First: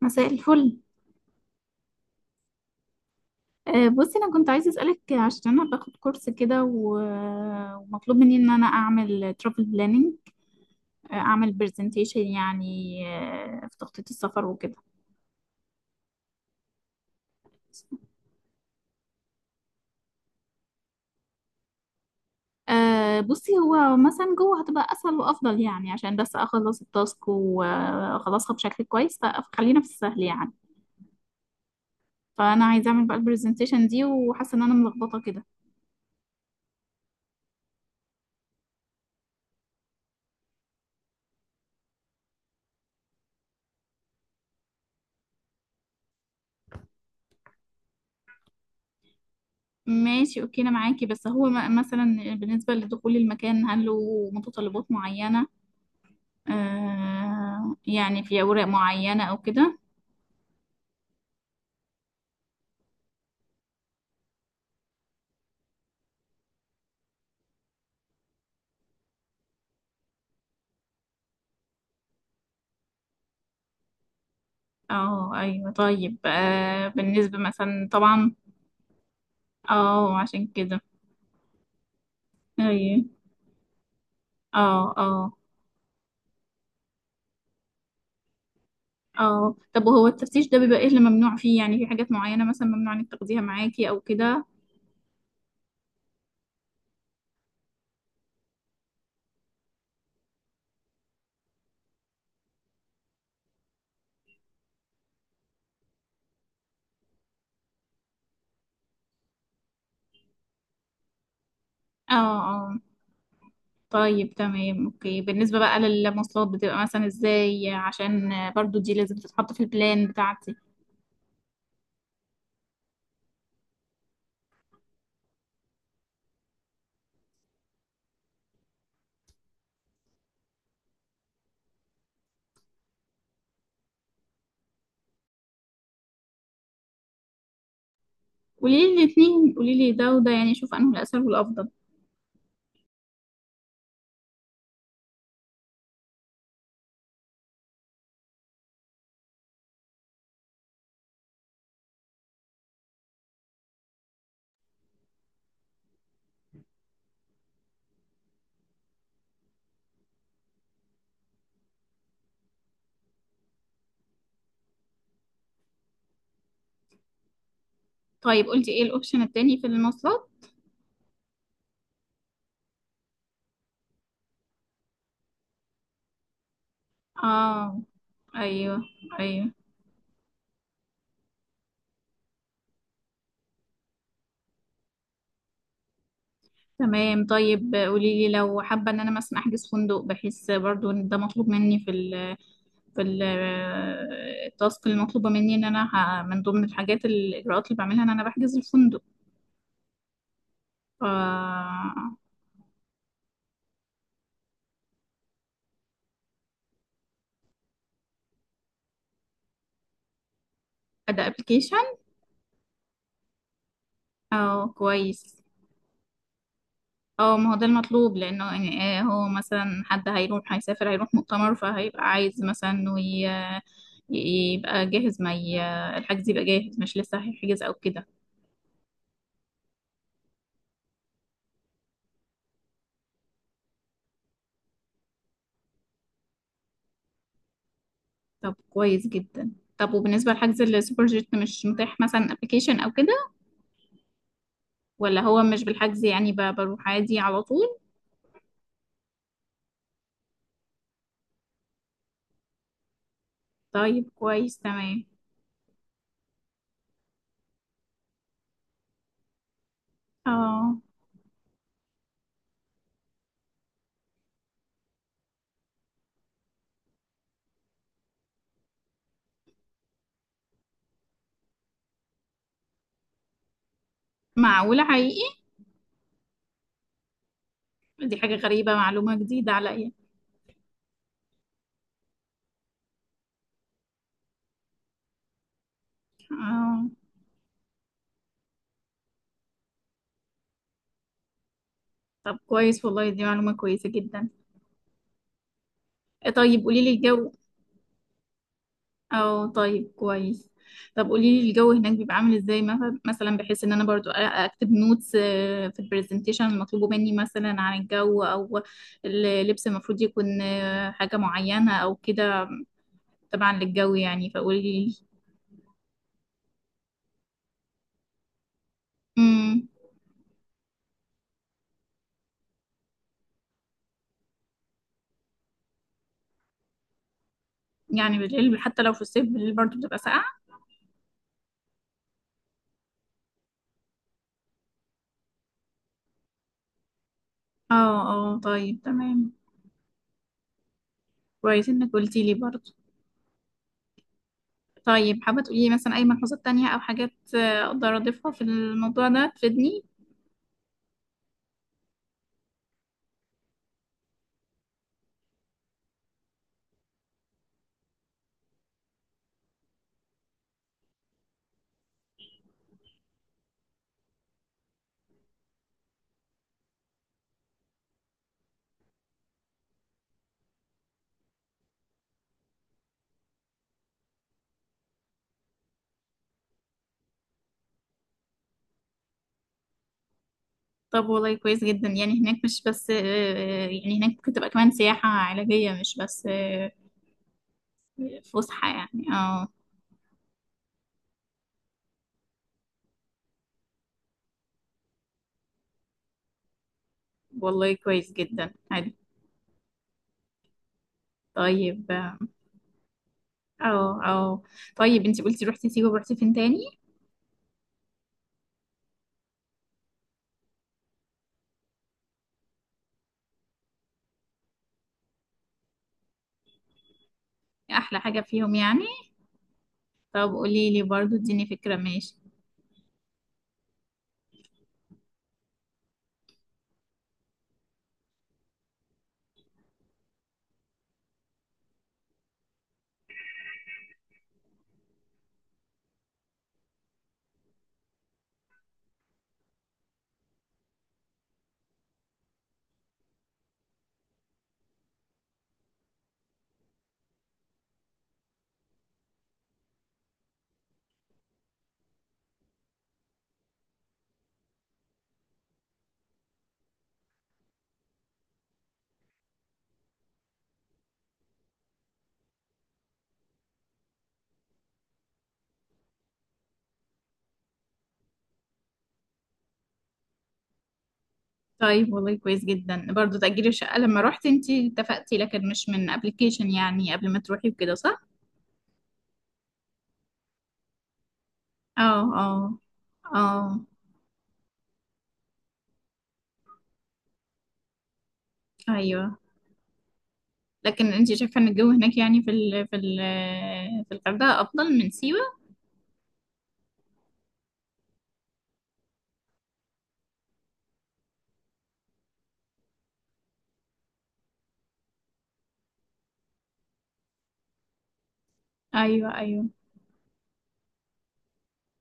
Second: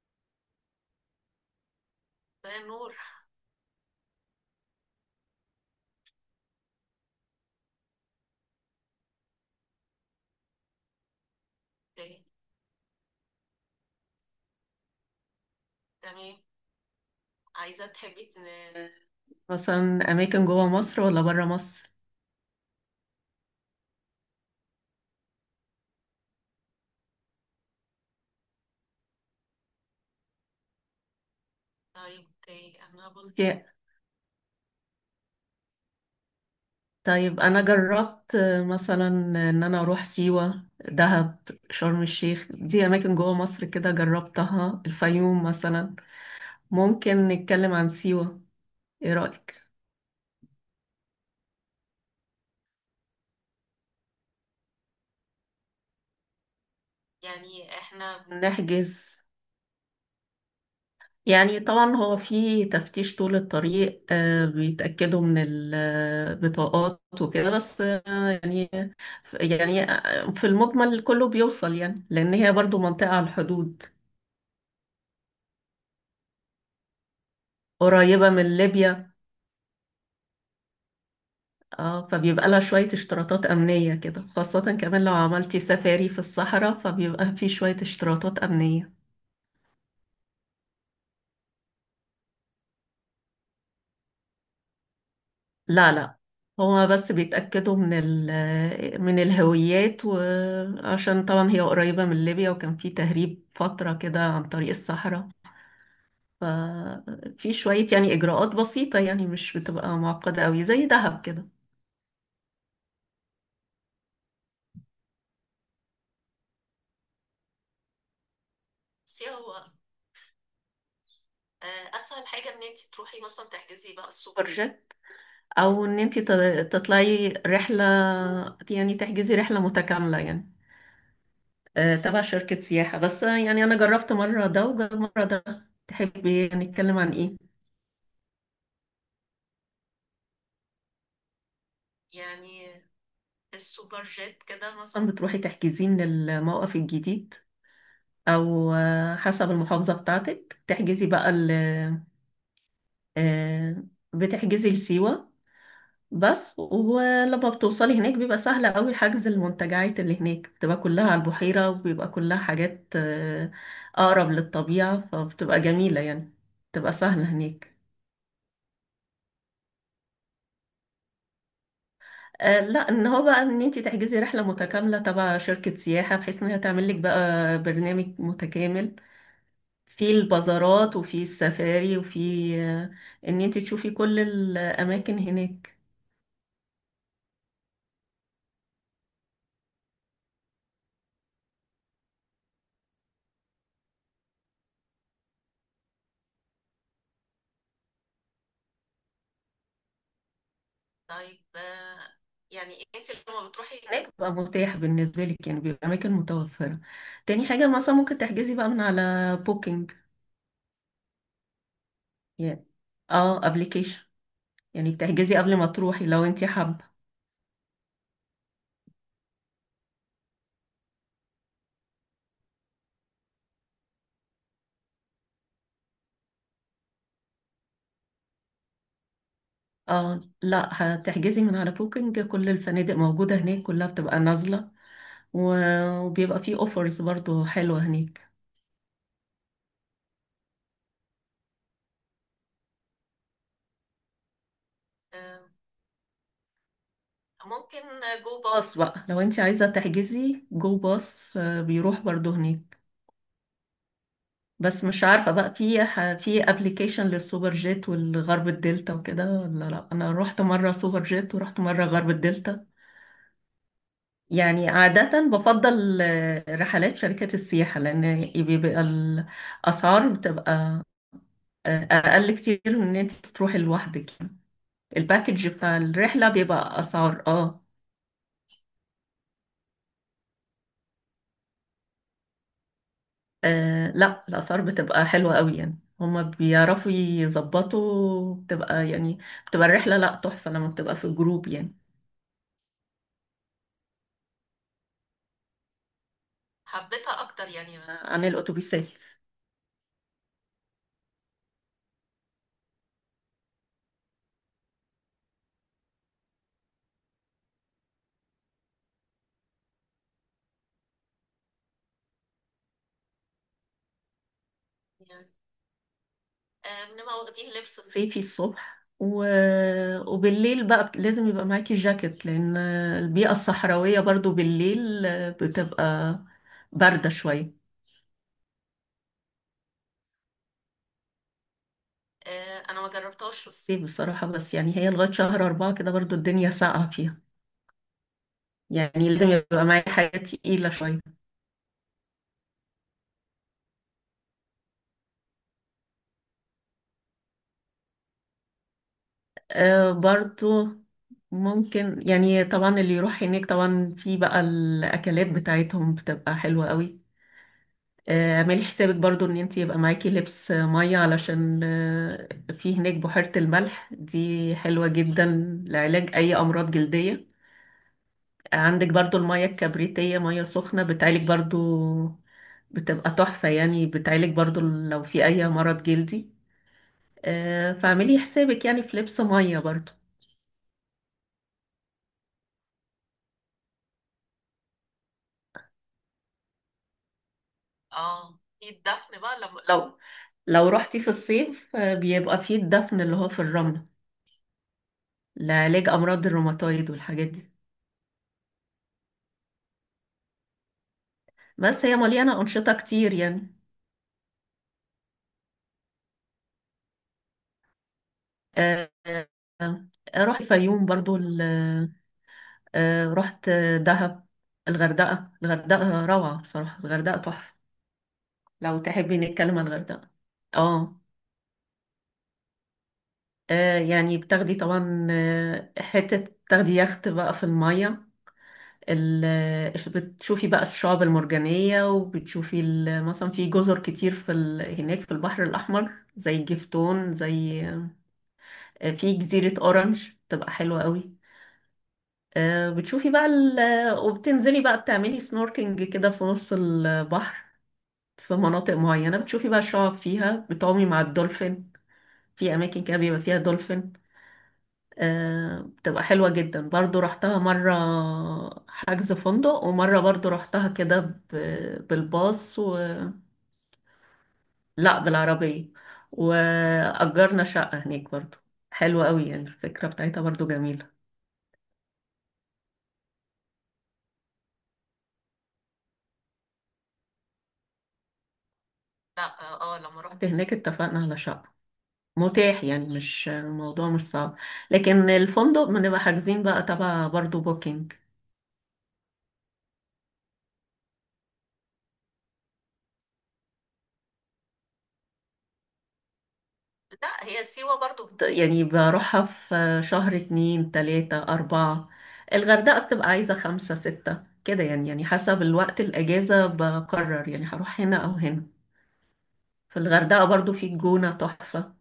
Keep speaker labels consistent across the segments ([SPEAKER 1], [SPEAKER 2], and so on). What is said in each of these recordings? [SPEAKER 1] مساء الفل.
[SPEAKER 2] ده نور.
[SPEAKER 1] بصي، انا كنت عايزه اسالك عشان انا باخد كورس كده و- ومطلوب مني ان انا اعمل ترافل بلاننج، اعمل برزنتيشن
[SPEAKER 2] اوكي،
[SPEAKER 1] يعني، في تخطيط السفر وكده.
[SPEAKER 2] تمام. عايزة تحبي مثلا اماكن جوه مصر ولا بره مصر؟
[SPEAKER 1] بصي، هو مثلا جوه هتبقى اسهل وافضل يعني، عشان بس اخلص التاسك واخلصها بشكل كويس، فخلينا في السهل يعني.
[SPEAKER 2] طيب
[SPEAKER 1] فانا
[SPEAKER 2] اوكي،
[SPEAKER 1] عايزه اعمل
[SPEAKER 2] انا
[SPEAKER 1] بقى
[SPEAKER 2] بقول اوكي.
[SPEAKER 1] البرزنتيشن دي وحاسه ان انا ملخبطه كده.
[SPEAKER 2] طيب انا جربت، مثلا، ان انا اروح سيوة، دهب، شرم الشيخ. دي اماكن جوه مصر كده جربتها، الفيوم مثلا. ممكن نتكلم عن سيوة، ايه رأيك؟
[SPEAKER 1] ماشي اوكي، انا معاكي. بس هو مثلا بالنسبه لدخول المكان هل له متطلبات معينه، آه
[SPEAKER 2] يعني احنا
[SPEAKER 1] يعني في أوراق
[SPEAKER 2] نحجز،
[SPEAKER 1] معينة أو كده؟
[SPEAKER 2] يعني طبعا هو في تفتيش طول الطريق، بيتأكدوا من البطاقات وكده، بس يعني في المجمل كله بيوصل يعني، لأن هي برضو منطقة على الحدود
[SPEAKER 1] اه أيوة. طيب آه بالنسبة مثلا
[SPEAKER 2] قريبة
[SPEAKER 1] طبعا،
[SPEAKER 2] من ليبيا.
[SPEAKER 1] اه عشان كده.
[SPEAKER 2] فبيبقى لها شوية
[SPEAKER 1] أيوة،
[SPEAKER 2] اشتراطات أمنية كده، خاصة
[SPEAKER 1] اه
[SPEAKER 2] كمان لو
[SPEAKER 1] اه.
[SPEAKER 2] عملتي سفاري في الصحراء فبيبقى في شوية اشتراطات أمنية.
[SPEAKER 1] اه طب وهو التفتيش ده بيبقى ايه اللي ممنوع فيه يعني؟ في حاجات معينة مثلا ممنوع انك تاخديها معاكي أو كده؟
[SPEAKER 2] لا لا، هو بس بيتأكدوا من من الهويات، وعشان طبعا هي قريبة من ليبيا وكان في تهريب فترة كده عن طريق الصحراء. ففي شوية يعني إجراءات بسيطة، يعني مش بتبقى معقدة أوي زي دهب كده.
[SPEAKER 1] اه اه. طيب تمام اوكي. بالنسبة بقى للمواصلات بتبقى مثلا ازاي؟ عشان برضو دي لازم
[SPEAKER 2] بصي،
[SPEAKER 1] تتحط في
[SPEAKER 2] هو
[SPEAKER 1] البلان بتاعتي.
[SPEAKER 2] اسهل حاجه ان انت تروحي مثلا تحجزي بقى السوبر جيت، او ان انت تطلعي رحله، يعني تحجزي رحله متكامله يعني، تبع شركة سياحة. بس يعني أنا جربت مرة ده وجربت مرة ده، تحبي نتكلم عن إيه؟
[SPEAKER 1] قولي لي الاتنين، قولي لي ده وده يعني، شوف انه الأسهل والأفضل.
[SPEAKER 2] يعني السوبر جيت كده مثلا بتروحي تحجزين للموقف الجديد، أو حسب المحافظة بتاعتك تحجزي بقى ال آه، بتحجزي لسيوة بس، ولما بتوصلي هناك بيبقى سهل أوي حجز المنتجعات. اللي هناك بتبقى كلها على البحيرة، وبيبقى كلها حاجات أقرب للطبيعة، فبتبقى جميلة يعني، بتبقى سهلة هناك.
[SPEAKER 1] طيب قلتي ايه الاوبشن التاني في المواصلات؟
[SPEAKER 2] لا، ان هو بقى ان انت تحجزي رحله متكامله تبع شركه سياحه، بحيث ان هي تعمل لك بقى
[SPEAKER 1] اه
[SPEAKER 2] برنامج
[SPEAKER 1] ايوه
[SPEAKER 2] متكامل
[SPEAKER 1] ايوه.
[SPEAKER 2] في البازارات، وفي السفاري، وفي آه، ان انت تشوفي كل الاماكن هناك.
[SPEAKER 1] تمام. طيب قولي لي لو حابه ان انا مثلا احجز فندق، بحيث برضو ان ده مطلوب مني في ال في التاسك المطلوبه مني، ان انا من ضمن الحاجات الاجراءات اللي بعملها ان انا بحجز الفندق، ف...
[SPEAKER 2] هناك بقى متاح بالنسبه لك يعني، بيبقى اماكن متوفره. تاني حاجه مثلا ممكن تحجزي بقى من على بوكينج.
[SPEAKER 1] ده ابلكيشن؟
[SPEAKER 2] يعني اه، ابلكيشن،
[SPEAKER 1] اه
[SPEAKER 2] يعني بتحجزي
[SPEAKER 1] كويس.
[SPEAKER 2] قبل ما تروحي لو انت حابه.
[SPEAKER 1] اه ما هو ده المطلوب، لانه يعني هو مثلا حد هيروح هيسافر هيروح مؤتمر، فهيبقى عايز مثلا انه يبقى جاهز، ما ي- الحجز يبقى جاهز، مش لسه هيحجز او كده.
[SPEAKER 2] اه لا، هتحجزي من على بوكينج، كل الفنادق موجوده هناك كلها بتبقى نازله، وبيبقى فيه اوفرز برضو حلوة هناك.
[SPEAKER 1] طب كويس جدا. طب وبالنسبة لحجز السوبر جيت، مش متاح مثلا ابلكيشن او كده؟ ولا
[SPEAKER 2] آه،
[SPEAKER 1] هو مش بالحجز يعني، بروح عادي على طول؟
[SPEAKER 2] ممكن جو باص باص بقى، لو انت عايزة تحجزي جو باص بيروح برضو هناك.
[SPEAKER 1] طيب كويس
[SPEAKER 2] بس
[SPEAKER 1] تمام.
[SPEAKER 2] مش عارفة بقى في في ابلكيشن للسوبر جيت والغرب الدلتا وكده ولا لا. انا رحت مرة
[SPEAKER 1] اه
[SPEAKER 2] سوبر جيت، ورحت مرة غرب الدلتا. يعني عادة بفضل رحلات شركات السياحة، لان بيبقى الاسعار بتبقى اقل كتير من ان انت تروحي لوحدك يعني.
[SPEAKER 1] معقولة حقيقي.
[SPEAKER 2] الباكج بتاع الرحلة بيبقى اسعار، اه.
[SPEAKER 1] دي حاجة غريبة، معلومة جديدة عليا.
[SPEAKER 2] آه لا، الأسعار بتبقى حلوة قوي يعني، هما
[SPEAKER 1] اه.
[SPEAKER 2] بيعرفوا يظبطوا، بتبقى يعني، بتبقى الرحلة لا تحفة لما بتبقى في جروب يعني.
[SPEAKER 1] طب كويس والله، دي معلومة كويسة جدا. إيه، طيب قولي لي الجو.
[SPEAKER 2] عن الأتوبيسات.
[SPEAKER 1] اه طيب كويس. طب قولي لي الجو هناك بيبقى عامل ازاي؟ مثلا بحيث ان انا برضو اكتب نوتس في البرزنتيشن المطلوبه مني، مثلا عن الجو او اللبس المفروض يكون حاجه معينه او كده. طبعا للجو يعني، فقولي لي.
[SPEAKER 2] صيفي الصبح،
[SPEAKER 1] امم
[SPEAKER 2] وبالليل بقى لازم يبقى معاكي جاكيت، لأن البيئة الصحراوية برضو بالليل بتبقى باردة شوية.
[SPEAKER 1] يعني بالليل حتى لو في الصيف، بالليل برضو بتبقى ساقعه؟
[SPEAKER 2] انا ما جربتهاش في الصيف، الصيف بصراحة، بس يعني هي لغاية شهر أربعة كده برضو الدنيا ساقعة فيها.
[SPEAKER 1] اه اه. طيب
[SPEAKER 2] يعني لازم
[SPEAKER 1] تمام،
[SPEAKER 2] يبقى معايا حاجة تقيلة شوية.
[SPEAKER 1] كويس انك قلتي لي برضو. طيب حابه تقولي لي مثلا اي ملحوظات تانية او حاجات اقدر اضيفها في الموضوع ده تفيدني؟
[SPEAKER 2] برضو ممكن يعني، طبعا اللي يروح هناك طبعا في بقى الأكلات بتاعتهم بتبقى حلوة قوي. اعملي حسابك برضو ان انت يبقى معاكي لبس مية، علشان في هناك بحيرة الملح دي حلوة جدا لعلاج أي أمراض جلدية. عندك برضو المية الكبريتية، مية سخنة بتعالج برضو، بتبقى تحفة يعني، بتعالج برضو لو في أي مرض جلدي. فاعملي حسابك يعني في لبس مية برضو.
[SPEAKER 1] طب والله كويس جدا. يعني هناك مش بس يعني هناك ممكن تبقى كمان سياحة علاجية، مش بس
[SPEAKER 2] اه،
[SPEAKER 1] فسحة
[SPEAKER 2] في
[SPEAKER 1] يعني،
[SPEAKER 2] الدفن بقى،
[SPEAKER 1] اه.
[SPEAKER 2] لو لو رحتي في الصيف بيبقى في الدفن اللي هو في الرمل لعلاج امراض الروماتويد والحاجات دي.
[SPEAKER 1] والله كويس جدا، حلو.
[SPEAKER 2] بس
[SPEAKER 1] طيب
[SPEAKER 2] هي
[SPEAKER 1] اه
[SPEAKER 2] مليانه انشطه كتير يعني.
[SPEAKER 1] اه آه. طيب انتي قلتي روحتي سيوة ورحتي فين تاني؟
[SPEAKER 2] آه، آه، آه، رحت الفيوم برضو، رحت دهب، الغردقه. الغردقه روعه بصراحه، الغردقه تحفه.
[SPEAKER 1] احلى حاجة فيهم
[SPEAKER 2] لو
[SPEAKER 1] يعني؟
[SPEAKER 2] تحبي نتكلم عن الغردقه.
[SPEAKER 1] طب قولي لي
[SPEAKER 2] اه،
[SPEAKER 1] برضو، اديني فكرة، ماشي.
[SPEAKER 2] يعني بتاخدي طبعا حته، تاخدي يخت بقى في الميه، بتشوفي بقى الشعاب المرجانية، وبتشوفي مثلا في جزر كتير في هناك في البحر الأحمر زي جفتون، زي في جزيرة أورنج، تبقى حلوة قوي. آه، بتشوفي بقى ال... وبتنزلي بقى بتعملي سنوركينج كده في نص البحر، في مناطق معينة بتشوفي بقى الشعاب فيها، بتعومي مع الدولفين. في أماكن كده بيبقى فيها دولفين. بتبقى حلوة جدا برضو. رحتها مرة حجز فندق، ومرة برضو رحتها كده بالباص لا بالعربية، وأجرنا شقة هناك برضو. حلوة قوي يعني، الفكرة بتاعتها برضو جميلة.
[SPEAKER 1] طيب والله كويس جدا. برضو تأجير الشقة لما روحتي انتي اتفقتي، لكن مش من ابلكيشن يعني قبل ما تروحي وكده، صح؟
[SPEAKER 2] لا. اه، لما رحت هناك اتفقنا على شقة،
[SPEAKER 1] اه اه
[SPEAKER 2] متاح يعني، مش
[SPEAKER 1] اه.
[SPEAKER 2] الموضوع مش صعب. لكن الفندق بنبقى حاجزين بقى تبع برضو بوكينج.
[SPEAKER 1] ايوه. لكن انت شايفه ان الجو هناك يعني في ال في ال في الغردقه افضل من سيوه؟
[SPEAKER 2] لا، هي سيوة برضو يعني بروحها في شهر اتنين، تلاتة، أربعة. الغردقة بتبقى عايزة خمسة، ستة كده يعني. يعني حسب الوقت، الأجازة، بقرر يعني هروح هنا أو هنا.
[SPEAKER 1] ايوه ايوه.
[SPEAKER 2] في الغردقة برضو، في الجونة تحفة،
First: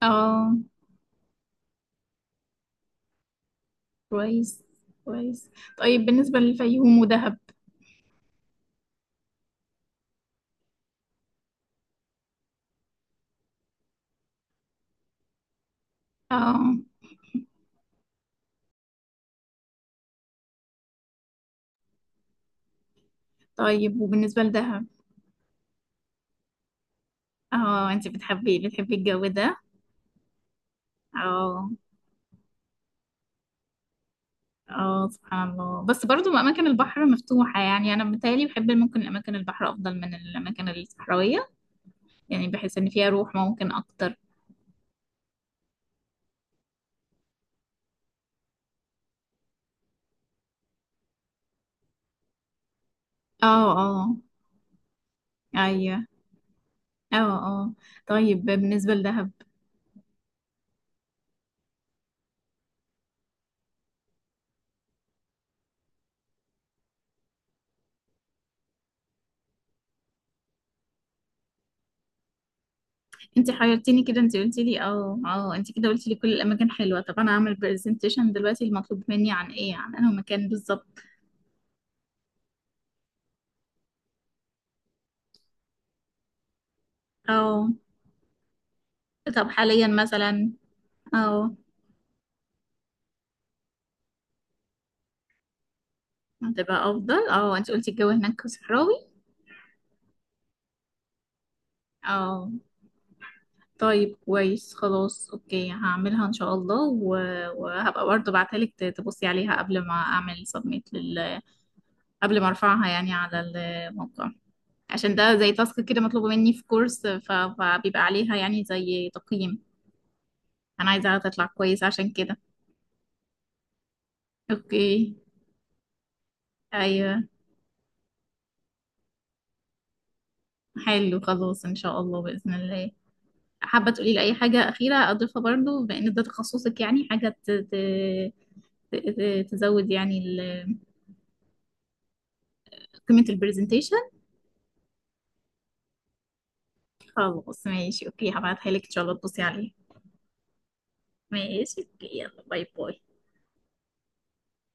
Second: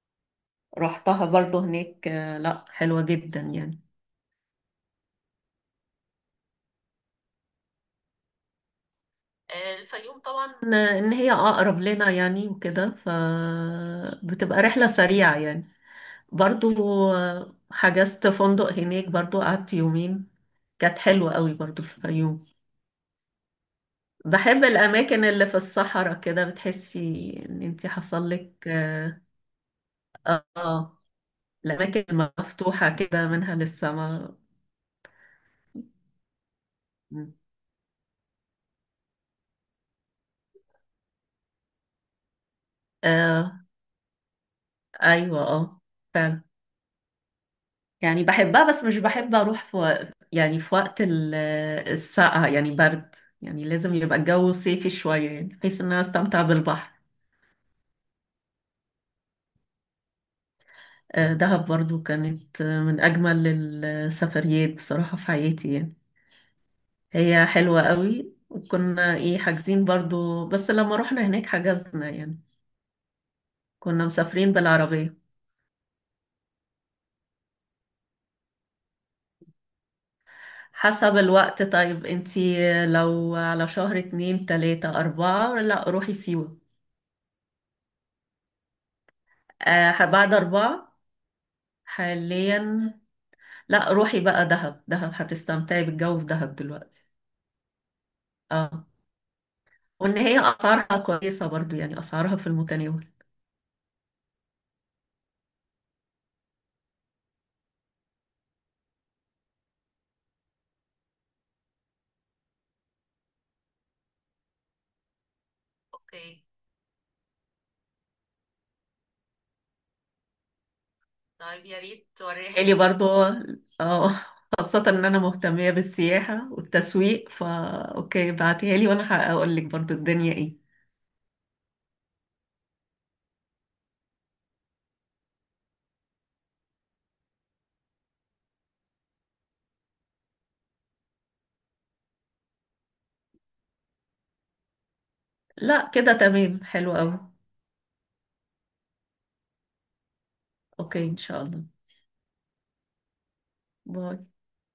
[SPEAKER 1] اه
[SPEAKER 2] رحتها برضو هناك. لا حلوة جدا يعني.
[SPEAKER 1] كويس كويس. طيب بالنسبه للفيوم ودهب.
[SPEAKER 2] الفيوم طبعا إن هي أقرب لنا يعني وكده، فبتبقى رحلة سريعة يعني.
[SPEAKER 1] اه.
[SPEAKER 2] برضو حجزت فندق هناك برضو، قعدت يومين. كانت حلوة قوي برضو، في الفيوم.
[SPEAKER 1] طيب وبالنسبه
[SPEAKER 2] بحب
[SPEAKER 1] لدهب.
[SPEAKER 2] الأماكن اللي في الصحراء كده، بتحسي إن انتي
[SPEAKER 1] اه انت
[SPEAKER 2] حصل لك
[SPEAKER 1] بتحبي بتحبي
[SPEAKER 2] آه.
[SPEAKER 1] الجو ده.
[SPEAKER 2] آه،
[SPEAKER 1] اه
[SPEAKER 2] الأماكن المفتوحة كده منها للسماء.
[SPEAKER 1] اه، سبحان الله. بس برضو اماكن البحر مفتوحه يعني، انا متهيألي بحب ممكن اماكن البحر افضل من الاماكن الصحراويه، يعني بحس ان فيها روح
[SPEAKER 2] آه
[SPEAKER 1] ممكن اكتر.
[SPEAKER 2] أيوة، آه، فعلا. يعني بحبها، بس مش بحب أروح في يعني في وقت السقعة يعني، برد.
[SPEAKER 1] اه
[SPEAKER 2] يعني لازم
[SPEAKER 1] اه
[SPEAKER 2] يبقى الجو صيفي شوية، يعني بحيث إن
[SPEAKER 1] ايوه
[SPEAKER 2] أنا أستمتع بالبحر.
[SPEAKER 1] اه اه. طيب بالنسبه لدهب.
[SPEAKER 2] آه دهب برضو كانت من أجمل السفريات بصراحة في حياتي يعني. هي حلوة قوي، وكنا ايه، حاجزين برضو، بس لما رحنا هناك حجزنا يعني.
[SPEAKER 1] انت حيرتيني
[SPEAKER 2] كنا
[SPEAKER 1] كده، انت
[SPEAKER 2] مسافرين
[SPEAKER 1] قلتي لي
[SPEAKER 2] بالعربية.
[SPEAKER 1] اه اه، انت كده قلتي لي كل الاماكن حلوه، طب انا هعمل برزنتيشن دلوقتي المطلوب مني عن ايه، عن انه مكان بالظبط؟
[SPEAKER 2] حسب الوقت. طيب انتي، لو على شهر اتنين، تلاتة، أربعة، لا روحي سيوة.
[SPEAKER 1] اه. طب حاليا
[SPEAKER 2] آه، بعد
[SPEAKER 1] مثلا.
[SPEAKER 2] أربعة،
[SPEAKER 1] اه
[SPEAKER 2] حاليا، لا روحي بقى دهب، دهب هتستمتعي بالجو في دهب
[SPEAKER 1] هتبقى
[SPEAKER 2] دلوقتي.
[SPEAKER 1] افضل. اه انت قلتي الجو هناك
[SPEAKER 2] اه،
[SPEAKER 1] صحراوي.
[SPEAKER 2] وإن هي أسعارها كويسة برضو، يعني أسعارها في
[SPEAKER 1] اه.
[SPEAKER 2] المتناول.
[SPEAKER 1] طيب كويس خلاص اوكي، هعملها ان شاء الله و... وهبقى برضه بعتلك تبصي عليها قبل ما اعمل سبميت لل... قبل ما ارفعها يعني على الموقع، عشان ده زي تاسك كده مطلوبة
[SPEAKER 2] اوكي.
[SPEAKER 1] مني في كورس، فبيبقى عليها يعني زي تقييم. انا عايزاها تطلع
[SPEAKER 2] طيب يا
[SPEAKER 1] كويسة،
[SPEAKER 2] ريت
[SPEAKER 1] عشان كده.
[SPEAKER 2] توريها لي برضو، اه، خاصة ان
[SPEAKER 1] اوكي.
[SPEAKER 2] انا مهتمية بالسياحة
[SPEAKER 1] ايوه.
[SPEAKER 2] والتسويق، فا اوكي بعتيها لي، وانا هقول لك برضو الدنيا ايه.
[SPEAKER 1] حلو خلاص ان شاء الله، باذن الله. حابة تقولي لي اي حاجة اخيرة اضيفها، برضو بان ده تخصصك يعني، حاجة ت... ت... ت... تزود يعني ال... قيمة البرزنتيشن؟
[SPEAKER 2] لا كده تمام، حلو قوي.
[SPEAKER 1] خلاص ماشي اوكي، هبعتها لك ان شاء الله تبصي عليها.
[SPEAKER 2] اوكي، ان شاء الله.
[SPEAKER 1] ماشي اوكي، يلا باي باي.
[SPEAKER 2] باي.